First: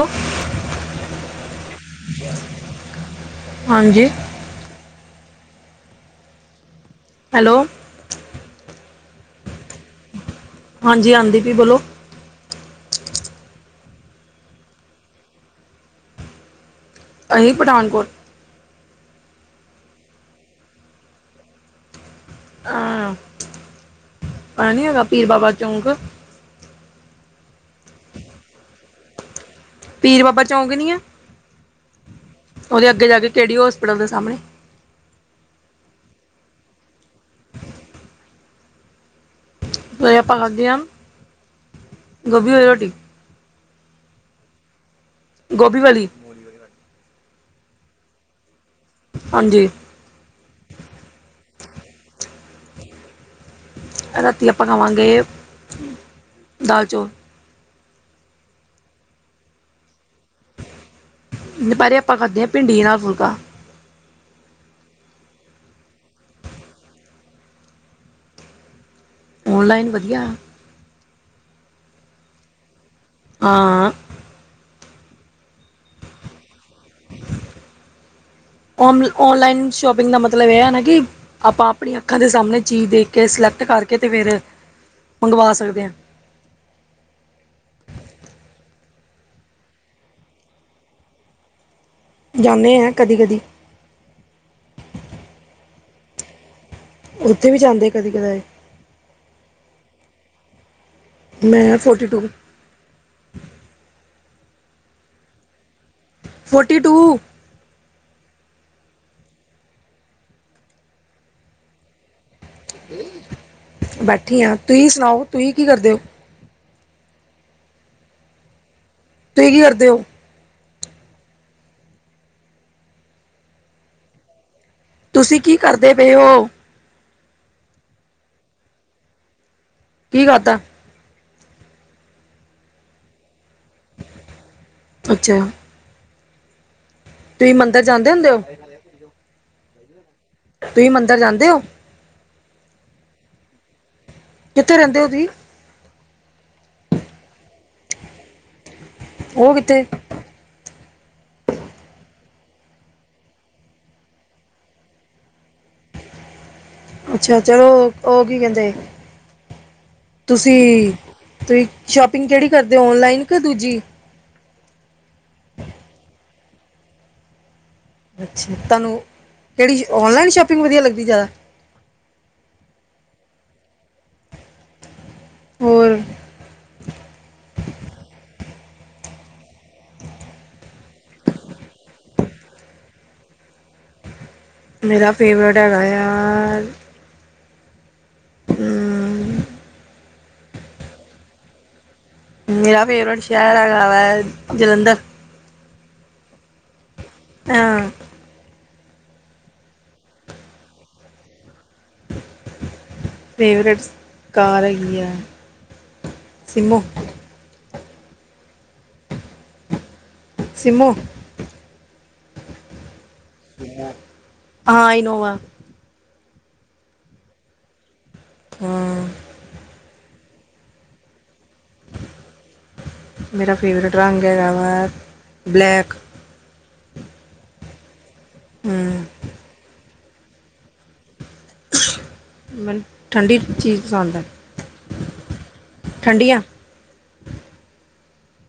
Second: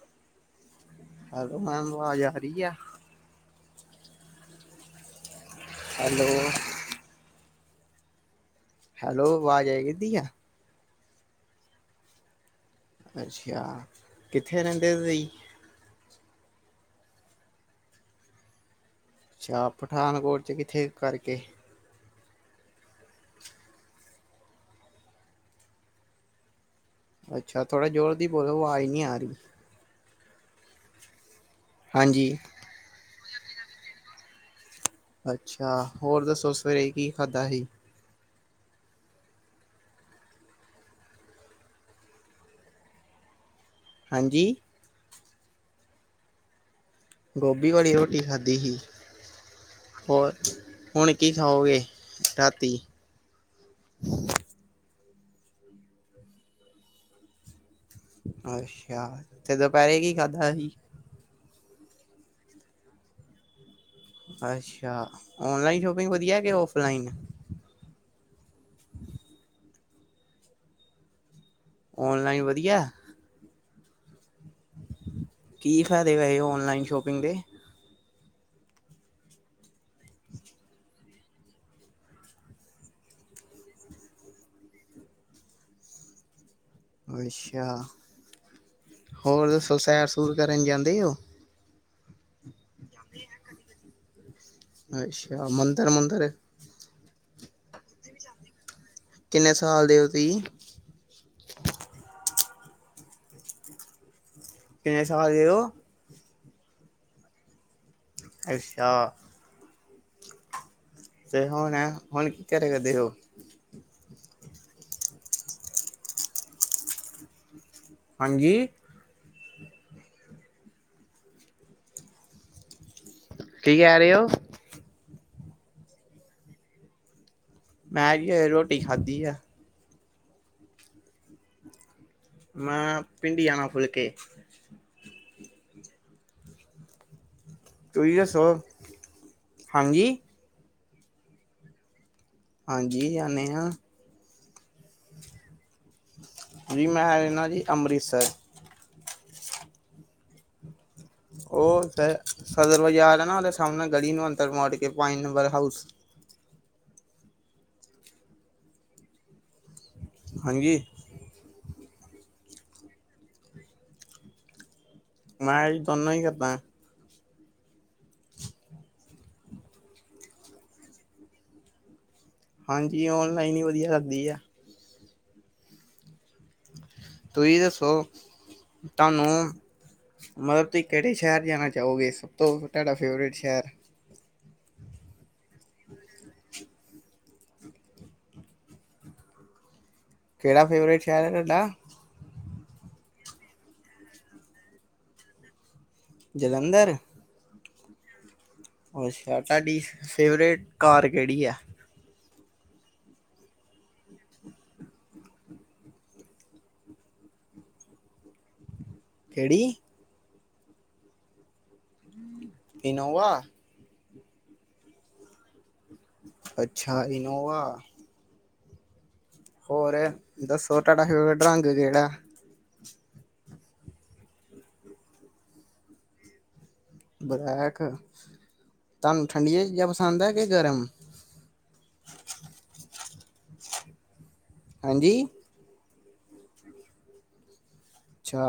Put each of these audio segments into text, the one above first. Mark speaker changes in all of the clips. Speaker 1: Hello,
Speaker 2: hello, ma'am ਆਵਾਜ਼ ਆ ਰੀ ਆ।
Speaker 1: ਹਾਂਜੀ।
Speaker 2: ਹੈਲੋ।
Speaker 1: ਹੈਲੋ।
Speaker 2: ਹੈਲੋ, ਵਾਜ ਆਈ ਜਾਂਦੀ ਆ।
Speaker 1: ਹਾਂਜੀ, ਆਂਦੀ ਪਈ, ਬੋਲੋ।
Speaker 2: ਅੱਛਾ, ਕਿੱਥੇ ਰਹਿੰਦੇ ਓ ਤੁਹੀਂ।
Speaker 1: ਅਸੀਂ, ਪਠਾਨਕੋਟ।
Speaker 2: ਅੱਛਾ, ਪਠਾਨਕੋਟ 'ਚ ਕਿੱਥੇ ਕਰਕੇ।
Speaker 1: ਹਾਂ। ਆ ਨੀ ਹੈਗਾ ਪੀਰ ਬਾਬਾ ਚੌਂਕ।
Speaker 2: ਅੱਛਾ, ਥੋੜਾ ਜ਼ੋਰ ਦੀ ਬੋਲੋ ਵਾਜ਼ ਨੀਂ ਆ ਰੀ।
Speaker 1: ਪੀਰ ਬਾਬਾ ਚੌਂਕ ਨੀ ਆ
Speaker 2: ਹਾਂਜੀ।
Speaker 1: ਉਹਦੇ ਅੱਗੇ ਜਾ ਕੇ ਕੇਹੜੀ ਹੋਸਪੀਟਲ ਦੇ ਸਾਹਮਣੇ
Speaker 2: ਅੱਛਾ ਹੋਰ ਦੱਸੋ ਸਵੇਰੇ ਕੀ ਖਾਧਾ ਸੀ
Speaker 1: ਸਵੇਰੇ ਆਪਾਂ ਖਾਧੀਆ ਗੋਬੀ ਵਾਲੀ ਰੋਟੀ
Speaker 2: ਹਾਂਜੀ।
Speaker 1: ਗੋਬੀ ਵਾਲੀ
Speaker 2: ਗੋਬੀ ਵਾਲੀ ਰੋਟੀ ਖਾਧੀ ਸੀ।
Speaker 1: ਹਾਂਜੀ।
Speaker 2: ਹੋਰ ਹੁਣ ਕੀ ਖਾਓਗੇ ਰਾਤੀ
Speaker 1: ਰਾਤੀ ਆਪਾਂ ਖਾਵਾਂਗੇ ਦਾਲ ਚੌਲ।
Speaker 2: ਅੱਛਾ ਤੇ ਦੁਪਹਿਰੇ ਕੀ ਖਾਧਾ ਸੀ
Speaker 1: ਦੁਪਹਿਰੇ ਆਪਾਂ ਖਾਦੇਆ ਭਿੰਡੀ ਨਾਲ ਫੁਲਕਾ।
Speaker 2: ਅੱਛਾ ਔਨਲਾਈਨ ਸ਼ੋਪਿੰਗ ਵਧੀਆ ਕਿ ਔਫਲਾਈਨ
Speaker 1: ਔਨਲਾਈਨ ਵਧੀਆ।
Speaker 2: ਔਨਲਾਈਨ ਵਧੀਆ
Speaker 1: ਹਾਂ।
Speaker 2: ਕੀ ਫਾਇਦੇ ਵਏ ਔਨਲਾਈਨ ਸ਼ੋਪਿੰਗ ਦੇ
Speaker 1: ਔਨ ਔਨਲਾਈਨ ਸੋ਼ਪਿਗ ਦਾ ਮਤਲਬ ਇਹ ਹੈ ਨਾ ਕੀ ਆਪਾਂ ਆਪਣੀ ਅੱਖਾਂ ਦੇ ਸਾਹਮਣੇ ਚੀਜ਼ ਦੇਖ ਕੇ ਸਿਲੈਕਟ ਕਰਕੇ ਤੇ ਫੇਰ ਮੰਗਵਾ ਸਕਦੇ ਆ।
Speaker 2: ਅੱਛਾ ਹੋਰ ਦੱਸੋ ਸੈਰ ਸੂਰ ਕਰਨ ਜਾਂਦੇ ੳ
Speaker 1: ਜਾਂਨੇ ਆ ਕਦੀ ਕਦੀ।
Speaker 2: ਅੱਛਾ ਮੰਦਰ ਮੰਦਰ।
Speaker 1: ਉੱਥੇ ਵੀ ਜਾਂਦੇ ਕਦੀ ਕਦਾਏ।
Speaker 2: ਕਿੰਨੇ ਸਾਲ ਦੇ ਓਹ ਤੁਹੀ।
Speaker 1: ਮੈਂ ਫੋਟੀ ਟੂ।
Speaker 2: ਇਹ ਸਾਲ ਈਓ। [unintelligible]
Speaker 1: Forty to.
Speaker 2: ਅੱਛਾ। ਜ ਹੁਣ ਹੁਣ। [unintelligible] ਹੋ
Speaker 1: ਬੈਠੀ ਹਾ ਤੁਹੀਂ ਸੁਣਾਓ ਤੁਹੀ ਕੀ ਕਰਦੇ ੳ।
Speaker 2: ਹਾਂਜੀ।
Speaker 1: ਤੁਹੀਂ ਕੀ ਕਰਦੇ ਹੋ
Speaker 2: ਕੀ ਕਹਿ ਰਹੇ ੳ।
Speaker 1: ਤੁਸੀਂ ਕੀ ਕਰਦੇ ਪਏ ੳ।
Speaker 2: ਮੈਂ ਵੀ ਰੋਟੀ ਖਾਧੀ ਆ।
Speaker 1: ਕੀ ਖਾਦਾ।
Speaker 2: ਮੈਂ ਭਿੰਡੀਆਂ ਨਾਲ ਫੁਲਕੇ।
Speaker 1: ਅੱਛਾ। ਤੁਸੀਂ ਮੰਦਿਰ ਜਾਂਦੇ
Speaker 2: ਤੁਂਹੀ
Speaker 1: ਹੁੰਦੇ ਹੋ
Speaker 2: ਦੱਸੋ ਹਾਂਜੀ।
Speaker 1: ਤੁਹੀਂ ਮੰਦਰ ਜਾਂਦੇ ਹੋ।
Speaker 2: ਹਾਂਜੀ ਜਾਨੇ ਹਾਂ।
Speaker 1: ਕਿੱਥੇ ਰਹਿੰਦੇ ਉਹ ਤੁਹੀ।
Speaker 2: ਜੀ ਮੈਂ ਰਹਿੰਨਾ ਜੀ ਅੰਮ੍ਰਿਤਸਰ।
Speaker 1: ਉਹ ਕਿੱਥੇ।
Speaker 2: ਉਹ ਸਦਰ ਬਾਜ਼ਾਰ ਆ ਨਾ ਉਹਦੇ ਸਾਹਮਣੇ ਗਲੀ ਨੂ ਅਦੰਰ ਵੜ ਕੇ ਪੰਜ ਨੰਬਰ ਹਾਊਸ
Speaker 1: ਅੱਛਾ ਚਲੋ ਉਹ ਕੀ ਕਹਿੰਦੇ
Speaker 2: ਹਾਂਜੀ
Speaker 1: ਤੁਸੀਂ ਤੁਸੀਂ ਸ਼ੋਪਿੰਗ ਕਿਹੜੀ ਕਰਦੇ ਔ ਔਨਲਾਈਨ ਕਿ ਦੂਜੀ
Speaker 2: ਮੈਂ ਜੀ ਦੋਨੋਂ ਈ ਕਰਦਾ ਐ
Speaker 1: ਅਛਾ ਤੂਹਾਨੁ ਕਿਹੜੀ ਔਨਲਾਈਨ ਸ਼ੋਪਿੰਗ ਵਦੀਆ ਲੱਗਦੀ ਜ਼ਿਆਦਾ
Speaker 2: ਹਾਂਜੀ ਔਨਲਾਈਨ ਹੀ ਵਦੀਆ ਲੱਗਦੀ ਐ
Speaker 1: ਹੋਰ
Speaker 2: ਤੁਸੀਂ ਦੱਸੋ ਤੁਹਾਨੂੰ ਮਤਲਬ ਤੁਸੀਂ ਕਿਹੜੇ ਸ਼ਹਿਰ ਜਾਨਾ ਚਾਹੋਗੇ ਸਭ ਤੋਂ ਤੁਹਾਡਾ ਫੇਵਰੇਟ ਸ਼ਹਿਰ
Speaker 1: ਮੇਰਾ ਫੇਵਰੇਟ ਹੈਗਾ ਆ ਹਮ
Speaker 2: ਕੇੜਾ ਫੇਵਰੇਟ ਸ਼ਹਿਰ ਐ ਤੁਹਾਡਾ
Speaker 1: ਮੇਰਾ ਫੇਵਰੇਟ ਸ਼ਹਿਰ ਹੈਗਾ ਵਾ ਜਲੰਧਰ
Speaker 2: ਜਲੰਧਰ।
Speaker 1: ਹਾਂ।
Speaker 2: ਅੱਛਾ ਤੁਹਾਡੀ ਫੇਵਰੇਟ ਕਾਰ ਕੇਹੜੀ ਹੈ
Speaker 1: ਫੇਵਰੇਟ ਕਾਰ ਹੈਗੀ ਐ ਸਿੰਮੋ
Speaker 2: ਕੇਹੜੀ
Speaker 1: ਸਿਮੋ
Speaker 2: ਇਨੋਵਾ।
Speaker 1: ਹਾਂ ਇਨੋਵਾ।
Speaker 2: ਅੱਛਾ ਇਨੋਵਾ।
Speaker 1: ਹਾਂ।
Speaker 2: ਹੋਰ ਦੱਸੋ ਤੁਹਾਡਾ ਫੇਵਰਟ ਰੰਗ ਕੇਹੜਾ
Speaker 1: ਮੇਰਾ ਫੇਵਰੇਟ ਰੰਗ ਹੈਗਾ ਵਾ ਬਲੈਕ
Speaker 2: ਬਲੈਕ,
Speaker 1: ਹਮ
Speaker 2: ਤੂਹਾਨੂੰ ਠੰਡੀਆਂ ਚੀਜ਼ਾਂ ਪਸੰਦ ਹੈ ਕਿ ਗਰਮ
Speaker 1: ਮੈਨੂੰ ਠੰਡੀ ਚੀਜ਼ ਪਸੰਦ ਆ
Speaker 2: ਹਾਂਜੀ
Speaker 1: ਠੰਡੀਆਂ
Speaker 2: ਅੱਛਾ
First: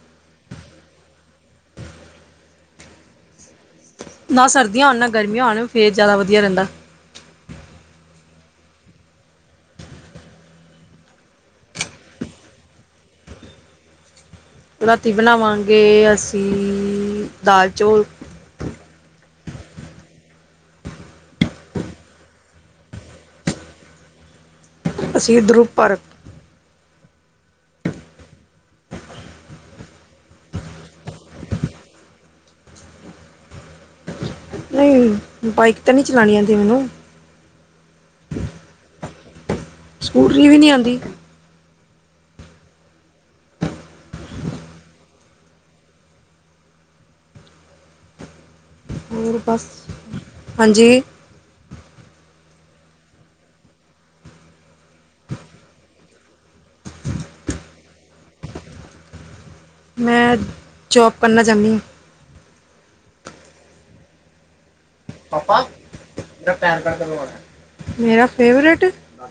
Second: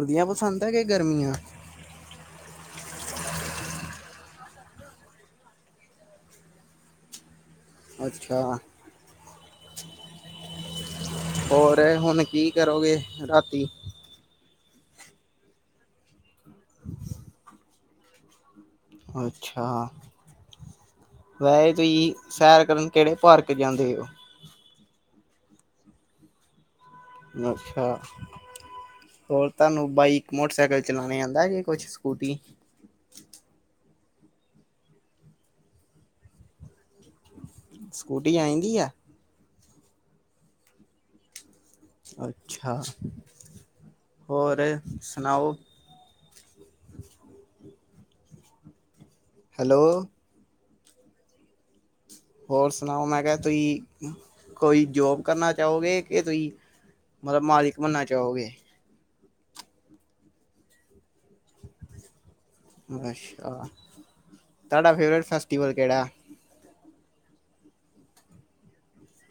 Speaker 2: ਸਰਦੀਆਂ ਪਸੰਦ ਆ ਕਿ ਗਰਮੀਆਂ
Speaker 1: ਨਾ ਸਰਦੀਆਂ ਹੋਨ ਨਾ ਗਰਮੀਆਂ ਹੋਨ ਫਿਰ ਜ਼ਿਆਦਾ ਵਦੀਆ ਰਹਿੰਦਾ
Speaker 2: ਅੱਛਾ ਹੋਰ ਹੁਨ ਕੀ ਕਰੋਗੇ, ਰਾਤੀ
Speaker 1: ਰਾਤੀ ਬਨਾਵਾਂਗੇ ਅਸੀਂ ਦਾਲ -ਚੌਲ
Speaker 2: ਅੱਛਾ ਵੈਹੇ ਤੁਹੀ ਸੈਰ ਕਰਨ ਕਿਹੜੇ ਪਾਰਕ ਜਾਂਦੇ ਓ
Speaker 1: ਅਸੀਂ ਦਰੁਪ ਪਾਰਕ
Speaker 2: ਅੱਛਾ ਹੋਰ ਤੁਹਾਨੂੰ ਬਾਈਕ ਮੋਟਰਸਾਈਕਲ ਚਲਾਨੇ ਆਂਦਾ ਜੇ ਕੁਛ ਸਕੂਟੀ
Speaker 1: ਨਹੀਂ ਬਾਈਕ ਤਾਂ ਨਹੀਂ ਚਲਾਨੀ ਆਂਦੀ ਮੈਨੂੰ
Speaker 2: ਸਕੂਟੀ ਆਏਂਦੀ ਆ।
Speaker 1: ਸਕੂਟਰੀ ਵੀ ਨੀ ਆਂਦੀ
Speaker 2: ਅੱਛਾ, ਹੋਰ ਸੁਨਾਓ
Speaker 1: ਹੋਰ ਬਸ,
Speaker 2: ਹੈਲੋ
Speaker 1: ਹਾਂਜੀ
Speaker 2: ਹੋਰ ਸੁਨਾਓ ਮੈਂ ਕਿਹਾ ਤੁਹੀ ਕੋਈ ਜੋਬ ਕਰਨਾ ਚਾਹੋਗੇ ਕਿ ਤੁਸੀਂ ਮਤਲਬ ਮਾਲਿਕ ਬਨਨਾ ਚਾਹੋਗੇ।
Speaker 1: ਮੈਂ, ਜੋਬ ਕਰਨਾ ਚਾਹਨੀ ਆ।
Speaker 2: ਨਸ਼ਾ, ਤਾਡਾ ਫੇਵਰੇਡ।
Speaker 1: ਪਾਪਾ, ਤੇਰਾ ਪੈਨ ਕਾਰਡ ਕਦੋਂ ਆਨਾ, ਮੇਰਾ ਫੇਵਰਟ ਅਜ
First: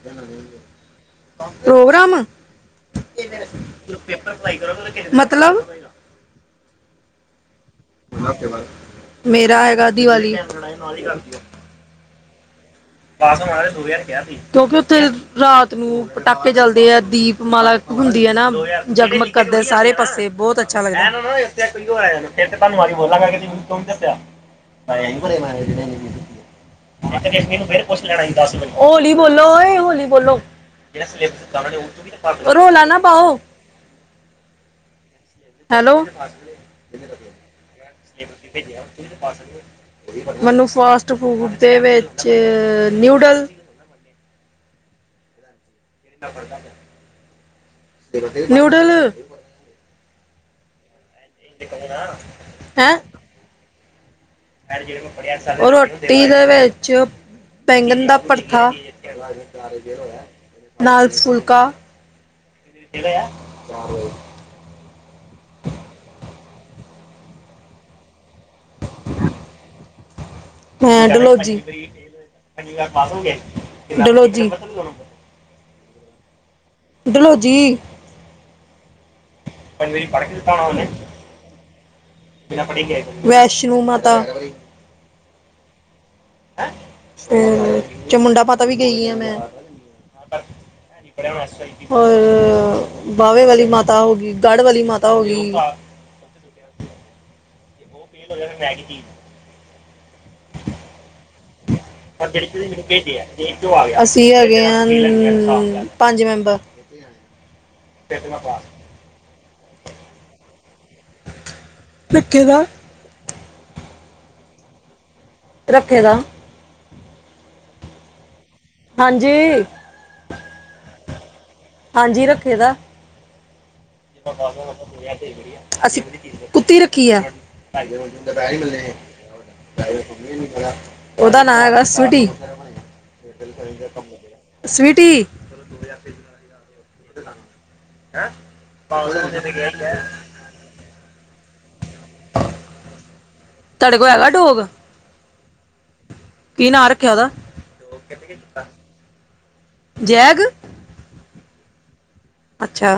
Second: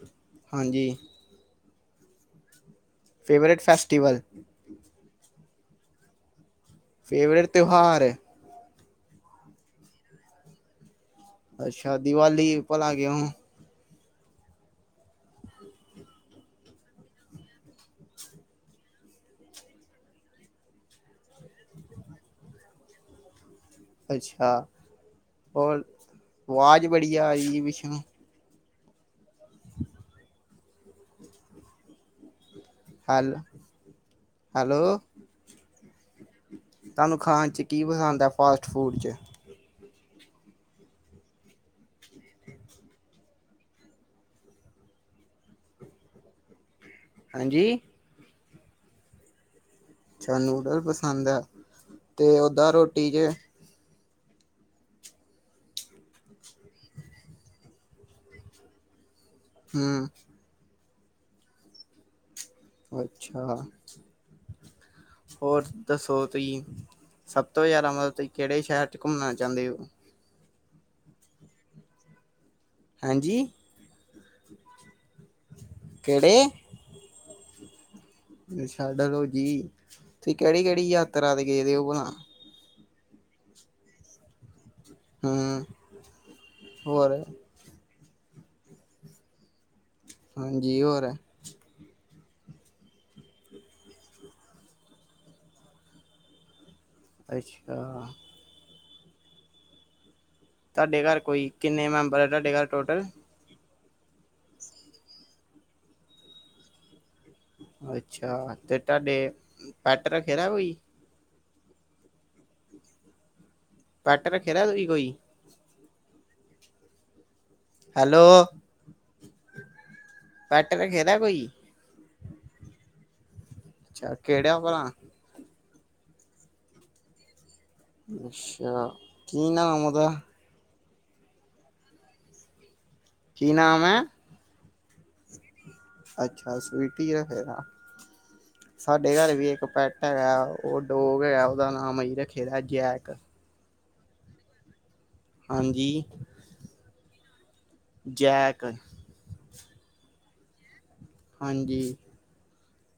Speaker 1: ਇੰਨਾ ਲੈ ਈ
Speaker 2: ਹਾਂਜੀ
Speaker 1: ਲਿਆ, ਪ੍ਰੋਗਰਾਮ। ਕਿਵੇਂ,
Speaker 2: ਫੇਵਰੇਟ ਫੈਸਟੀਵਲ
Speaker 1: ਪੇਪਰ ਪੜਾਈ ਕਰਨ ਲਗੇ ਆ, ਮਤਲਬ।
Speaker 2: ਫੇਵਰੇਡ ਤੇਉਹਾਰ।
Speaker 1: ਇਕ ਹਫਤੇ ਬਾਦ, ਮੇਰਾ ਹੈਗਾ ਦੀਵਾਲੀ।
Speaker 2: ਅੱਸ਼ਾ, ਦੀਵਾਲੀ। ਭਲਾ ਕਿਉਂ
Speaker 1: ਦਸ ਮੰਗਾ ਲਓ ਦੋ ਹਜ਼ਾਰ ਕੇਆ ਸੀ, ਕਿਉਂਕਿ ਉੱਥੇ ਰਾਤ ਨੂੰ ਪਟਾਕੇੇ ਚਲਦੇ ਆ, ਦੀਪਮਾਲਾ ਹੁੰਦੀ ਐ ਨਾ, ਜਗਮਗ ਕਰਦੇ ਸਾਰੇ ਪਾਸੇ ਬੋਤ। ਚੱਲ ਐ ਨਾ ਹੋਏ ਫਿਰ ਤੇ ਤੁਹਾਨੂੰ ਬੋਲ ਕਰਕੇ
Speaker 2: ਅੱਛਾ ਹੋਰ ਆਵਾਜ਼ ਬੜੀ ਆ ਰਹੀ ਜੀ
Speaker 1: [unintelligible] [unintelligible]
Speaker 2: ਪਿੱਛੋਂ
Speaker 1: ਪੜ੍ਹਾਈ ਕਾਸ਼ ਨੂੰ ਓ, ਹੋਲੀ ਬੋਲੋ ਓਏ, ਹੋਲੀ ਬੋਲੋ, ਰੌਲਾ ਨਾ
Speaker 2: ਹੈਲ
Speaker 1: ਪਾਉ।
Speaker 2: ਹੈਲੋ।
Speaker 1: ਹੈਲੋ!
Speaker 2: ਤਾਨੂੰ ਖਾਨ 'ਚ ਕੀ ਪਸੰਦ ਐ ਫਾਸਟ ਫੂਡ 'ਚ?
Speaker 1: ਮੈਨੂੰ ਫਾਸਟ ਫੂਡ ਦੇ ਵਿੱਚ, ਨਿਊਡਲ। ਸਫਰ ਕਢੱ।
Speaker 2: ਹਾਂਜੀ।
Speaker 1: ਨਿਊਡਲ।
Speaker 2: ਅੱਛਾ, ਨੂਡਲ ਪਸੰਦ ਐ, 'ਤੇ ਓਦਾਂ
Speaker 1: ਹੈਂ
Speaker 2: ਰੋਟੀ 'ਚ
Speaker 1: ਰੋਟੀ ਦੇ ਵਿੱਚ, ਬੈਂਗਨ ਦਾ ਭੜੱਥਾ।
Speaker 2: ਹੂੰ
Speaker 1: ਨਾਲ ਫੁਲਕਾ।
Speaker 2: ਅੱਛਾ ਹੋਰ, ਦੱਸੋ ਤੁਹੀਂ, ਸਭ ਤੋਂ ਜਾਦਾ ਮਤ ਕੇੜੇ ਸ਼ਹਿਰ 'ਚ ਘੁੰਮਨਾ ਚਾਂਦੇ ਓ?
Speaker 1: ਹੈਂ!
Speaker 2: ਹਾਂਜੀ
Speaker 1: ਡਲੋਜੀ-ਡਲੋਜੀ।
Speaker 2: ਕਿਹੜੇ?
Speaker 1: ਡਲੋਜੀ।
Speaker 2: ਛੱਡ ਰੋ ਜੀ, ਤੁਸੀਂ ਕੇੜੀ- ਕੇੜੀ ਯਾਤਰਾ ਤੇ ਗਏ ਦੇ ਹੋ ਭਲਾ।
Speaker 1: ਤੇ ਅਪਨੀ ਗਏ ਸੀ, ਵੈਸ਼ਨੋ ਮਾਤਾ।
Speaker 2: ਹੂੰ। ਹੋਰ
Speaker 1: ਹੈਂ! ਚਮੁੰਡਾ ਮਾਤਾ ਵੀ ਗਈ ਆ ਮੈਂ। ਮਾਤਾ,
Speaker 2: ਹਾਂਜੀ
Speaker 1: ਹੈ
Speaker 2: ਹੋਰ
Speaker 1: ਨੀ ਕੁ ਰਹਿਨ ਵਸਤੇ [unintelligible] ਔਰ, ਬਾਵੇ ਵਾਲੀ ਮਾਤਾ ਹੋ ਗਈ, ਗੜ੍ਹ ਵਾਲੀ ਮਾਤਾ ਹੋ ਗਈ।
Speaker 2: ਅੱਸ਼ਾ।
Speaker 1: ਉਸ ਦਿਨ ਮੈਗੀ ਸੀ।
Speaker 2: ਤੁਹਾਡੇ ਘਰ ਕੋਈ, ਕਿੰਨੇ ਮੈਂਬਰ ਐ ਤੁਹਾਡੇ ਘਰ ਟੋਟਲ?
Speaker 1: ਅਸੀ ਹੈਗੇ ਆ, ਪੰਜ ਮੈਂਬਰ।
Speaker 2: ਅੱਛਾ, 'ਤੇ ਤੁਹਾਡੇ, ਪੱਟ ਰੱਖੇ ਦਾ ਕੋਈ।
Speaker 1: ਰੱਖੇ ਦਾ।
Speaker 2: ਪੱਟ ਰੱਖੇ ਦਾ ਤੁਸੀਂ ਕੋਈ।
Speaker 1: ਰੱਖੇ ਦਾ।
Speaker 2: ਹੈਲੋ।
Speaker 1: ਹਾਂਜੀ
Speaker 2: ਪੈਟ ਰੱਖੇਦਾ ਕੋਈ
Speaker 1: ਹਾਂਜੀ ਰੱਖੇ ਦਾ
Speaker 2: ਅੱਛਾ ਕਿਹੜਾ ਭਲਾ
Speaker 1: ਅਸੀਂ ਕੁੱਤੀ ਰੱਖੀ ਐ
Speaker 2: ਅੱਛਾ ਕੀ ਨਾਮ ਉਹਦਾ
Speaker 1: [unintelligible] ਉਹਦਾ ਨਾਂ ਹੈਗਾ ਸਵੀਟੀ
Speaker 2: ਕੀ ਨਾਮ ਹੈ
Speaker 1: ਸਵੀਟੀ
Speaker 2: ਅੱਛਾ ਸਵੀਟੀ ਰ ਫੇਰ ਸਾਡੇ ਘਰ ਵੀ ਇੱਕ ਪੈਟ ਹੈਗਾ ਉਹ ਡੋਗ ਹੈਗਾ ਉਹਦਾ ਨਾਮ ਅਹੀਂ ਰੱਖੇ ਦਾ ਜੈਕ
Speaker 1: ਤੁਹਾਡੇ ਕੋ ਹੈਗਾ ਡੋਗ
Speaker 2: ਹਾਂਜੀ
Speaker 1: ਕੀ ਨਾਂ ਰੱਖਿਆ ਉਹਦਾ
Speaker 2: ਜੈਕ
Speaker 1: ਜੈਗ
Speaker 2: ਹਾਂਜੀ
Speaker 1: ਅੱਛਾ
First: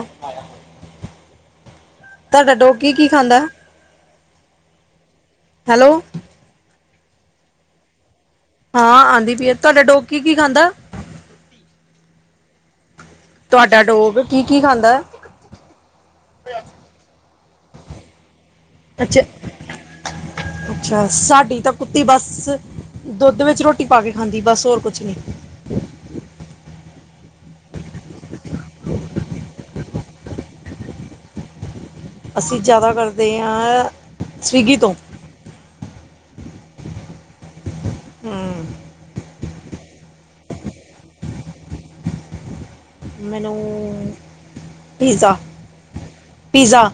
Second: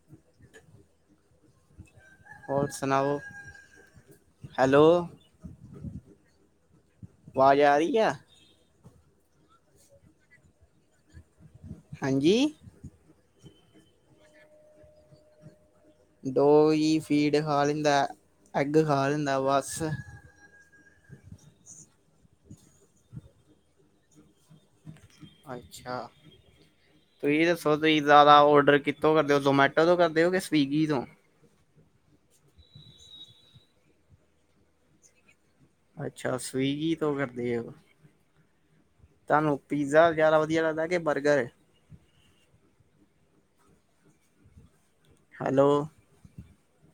Speaker 1: ਤੁਹਾਡਾ ਡੋਗ ਕੀ ਕੀ ਖਾਂਦਾ
Speaker 2: ਹੈਲੋ‌
Speaker 1: ਹੈਲੋ
Speaker 2: ਵਾਜ਼ ਆ ਰਹੀ ਆ
Speaker 1: ਹਾਂ ਆਉਂਦੀ ਪੀ ਏ ਤੁਹਾਡਾ ਡੋਗ ਕੀ ਕੀ ਖਾਂਦਾ
Speaker 2: ਹਾਂਜੀ
Speaker 1: ਤੁਹਾਡਾ ਡੋਗ ਕੀ ਕੀ ਖਾਂਦਾ
Speaker 2: ਡੋਗ ਜੀ ਫੀਟ ਖਾ ਲੈਂਦਾ ਐਗ ਖਾ
Speaker 1: ਅੱਛਾ
Speaker 2: ਲੈਂਦਾ ਬਸ
Speaker 1: ਅੱਛਾ ਸਾਡੀ ਤਾਂ ਕੁੱਤੀ ਬਸ ਦੋਧ ਵਿੱਚ ਰੋਟੀ ਪਾ ਕੇ ਖਾਂਦੀ ਬਸ ਹੋਰ ਕੁੱਛ ਨੀ
Speaker 2: ਅੱਛਾ ਤੁਹੀ ਦੱਸੋ ਤੁਹੀ ਜ਼ਿਆਦਾ ਔਡਰ ਕਿੱਥੋਂ ਕਰਦੇ ਹੋ ਜ਼ੋਮੈਟੋ ਤੋਂ ਕਰਦੇ ਹੋ ਕੇ ਸਵੀਗੀ ਤੋਂ
Speaker 1: ਅਸੀਂ ਜ਼ਿਆਦਾ ਕਰਦੇ ਹਾਂ ਸਵੀਗੀ ਤੋਂ
Speaker 2: ਅੱਛਾ ਸਵੀਗੀ ਤੋਂ ਕਰਦੇ ਹੋ
Speaker 1: ਹੂੰ
Speaker 2: ਤੁਹਾਨੂੰ ਪੀਜ਼ਾ ਜ਼ਿਆਦਾ ਵਧੀਆ ਲੱਗਦਾ ਕੇ ਬਰਗਰ
Speaker 1: ਮੈਨੂੰ ਪੀਜ਼ਾ
Speaker 2: ਹੈਲੋ
Speaker 1: ਪੀਜ਼ਾ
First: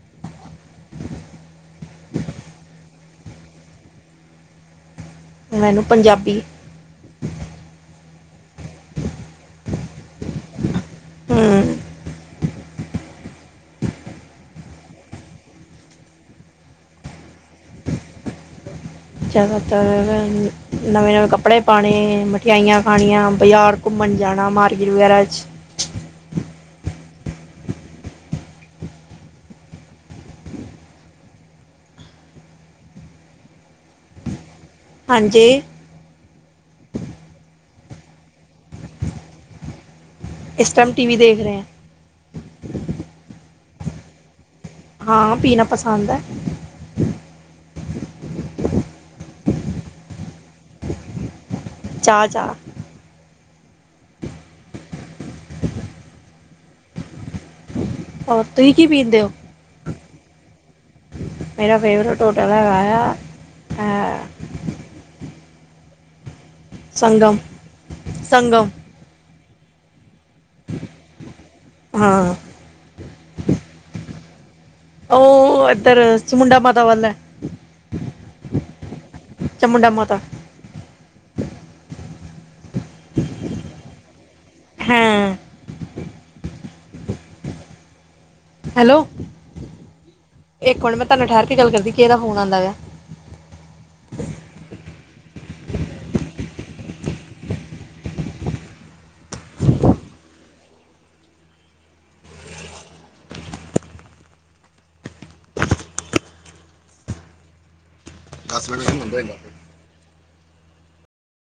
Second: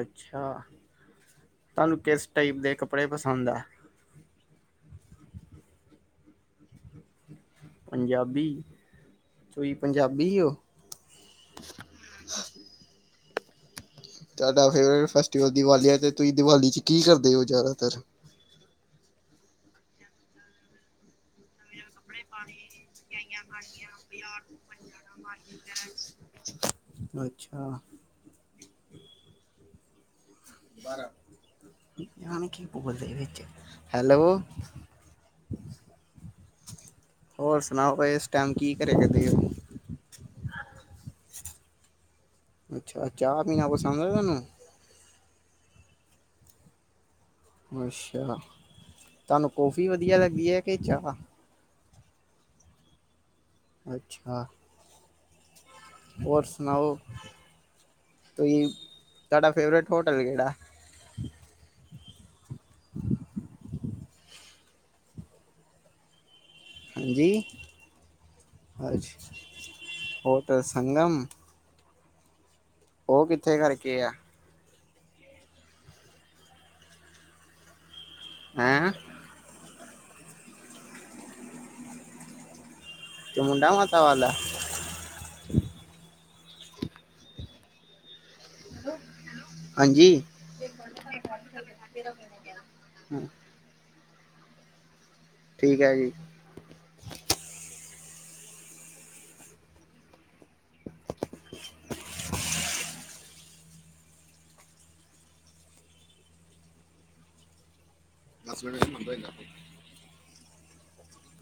Speaker 2: ਅੱਛਾ ਤੁਹਾਨੂੰ ਕਿਸ ਟਾਈਪ ਦੇ ਕੱਪੜੇ ਪਸੰਦ ਐ
Speaker 1: ਮੈਨੂੰ ਪੰਜਾਬੀ
Speaker 2: ਪੰਜਾਬੀ ਤੁਹੀ ਪੰਜਾਬੀ ਹੋ
Speaker 1: ਹਮ
Speaker 2: ਤੁਹਾਡਾ ਫੇਵਰੇਟ ਫੈਸਟੀਵਲ ਦੀਵਾਲੀ ਆ ਤੇ ਤੁਹੀ ਦਿਵਾਲੀ ਚ ਕੀ ਕਰਦੇ ਹੋ ਜ਼ਿਆਦਾਤਰ
Speaker 1: ਜਿਆਦਾਤਰ ਨਵੇਂ ਨਵੇਂ ਕੱਪ ਕੱਪੜੇ ਪਾਣੇ ਮਠਿਆਈਆਂ ਖਾਣੀਆਂ ਬਜਾਰ ਘੁੰਮਣ ਜਾਣਾ ਮਾਰਕਿਟ ਵਗੈਰਾ ਚ
Speaker 2: ਅੱਛਾ [unintelligible] ਹੈਲੋ
Speaker 1: ਹਾਂਜੀ
Speaker 2: ਹੋਰ ਸੁਣਾਓ ਉਹ ਇਸ ਟਾਈਮ ਕੀ ਘਰੇ [unintelligible]
Speaker 1: ਇਸ ਟੈਮ ਟੀਵੀ ਦੇਖ ਰਹੇ ਆਂ
Speaker 2: ਅੱਛਾ ਚਾਹ ਪੀਣਾ ਪਸੰਦ ਆ ਤੁਆਨੂੰ
Speaker 1: ਹਾਂ ਪੀਣਾ ਪਸਾੰਦ ਹੈ
Speaker 2: ਅੱਛਾ ਤੁਹਾਨੂੰ ਕੌਫੀ ਵਧੀਆ ਲੱਗਦੀ ਹੈ ਕੇ ਚਾਹ
Speaker 1: ਚਾਹ ਚਾਹ
Speaker 2: ਅੱਛਾ ਹੋਰ ਸੁਣਾਓ
Speaker 1: ਔਰ
Speaker 2: ਤੁਹੀ
Speaker 1: ਤੁਸੀਂ ਕੀ ਪੀਂਦੇ ਹੋ
Speaker 2: ਤੁਆਡਾ ਫੇਵਰੇਟ ਹੋਟਲ ਕਿਹੜਾ
Speaker 1: ਮੇਰਾ ਫੇਵਰੇਟ ਹੋਟਲ ਅਲਾ ਆਏਆ, ਐ ਸੰਗਮ
Speaker 2: ਹਾਂਜੀ,
Speaker 1: ਸੰਗਮ
Speaker 2: ਅੱਛ, ਹੋਟਲ ਸੰਗਮ।
Speaker 1: ਹਾਂ।
Speaker 2: ਓ ਕਿੱਥੇ ਕਾਰਕੇ ਐ?
Speaker 1: ਓ ਏਦੱਰ ਚਮੁੰੰਡਾ ਮਾਤਾ ਵੱਲ ਐ।
Speaker 2: ਹੈਂ?
Speaker 1: ਚਮੁੰਡਾ ਮਾਤਾ।
Speaker 2: ਚਮੁੰਡਾ ਮਾਤਾ ਵੱਲ ਐ?
Speaker 1: ਹੈਂ। ਹੈਲੋ
Speaker 2: ਹਾਂਜੀ।
Speaker 1: ਇੱਕ ਮਿੰਟ ਮੈਂ ਤੁਹਾਨੂੰ ਠਹਿਰ ਕੇ ਗੱਲ ਕਰਦੀ ਕਿ ਇਹਦਾ ਫੋਨ ਆਉਂਦਾ ਵਾ
Speaker 2: [unintelligible] ਠੀਕ ਐ ਜੀ। [inaudible]
Speaker 1: ਦਾੱਸ ਮਿੰਟ ਵਿੱਚ ਮੰੰਦਾ [unintelligible]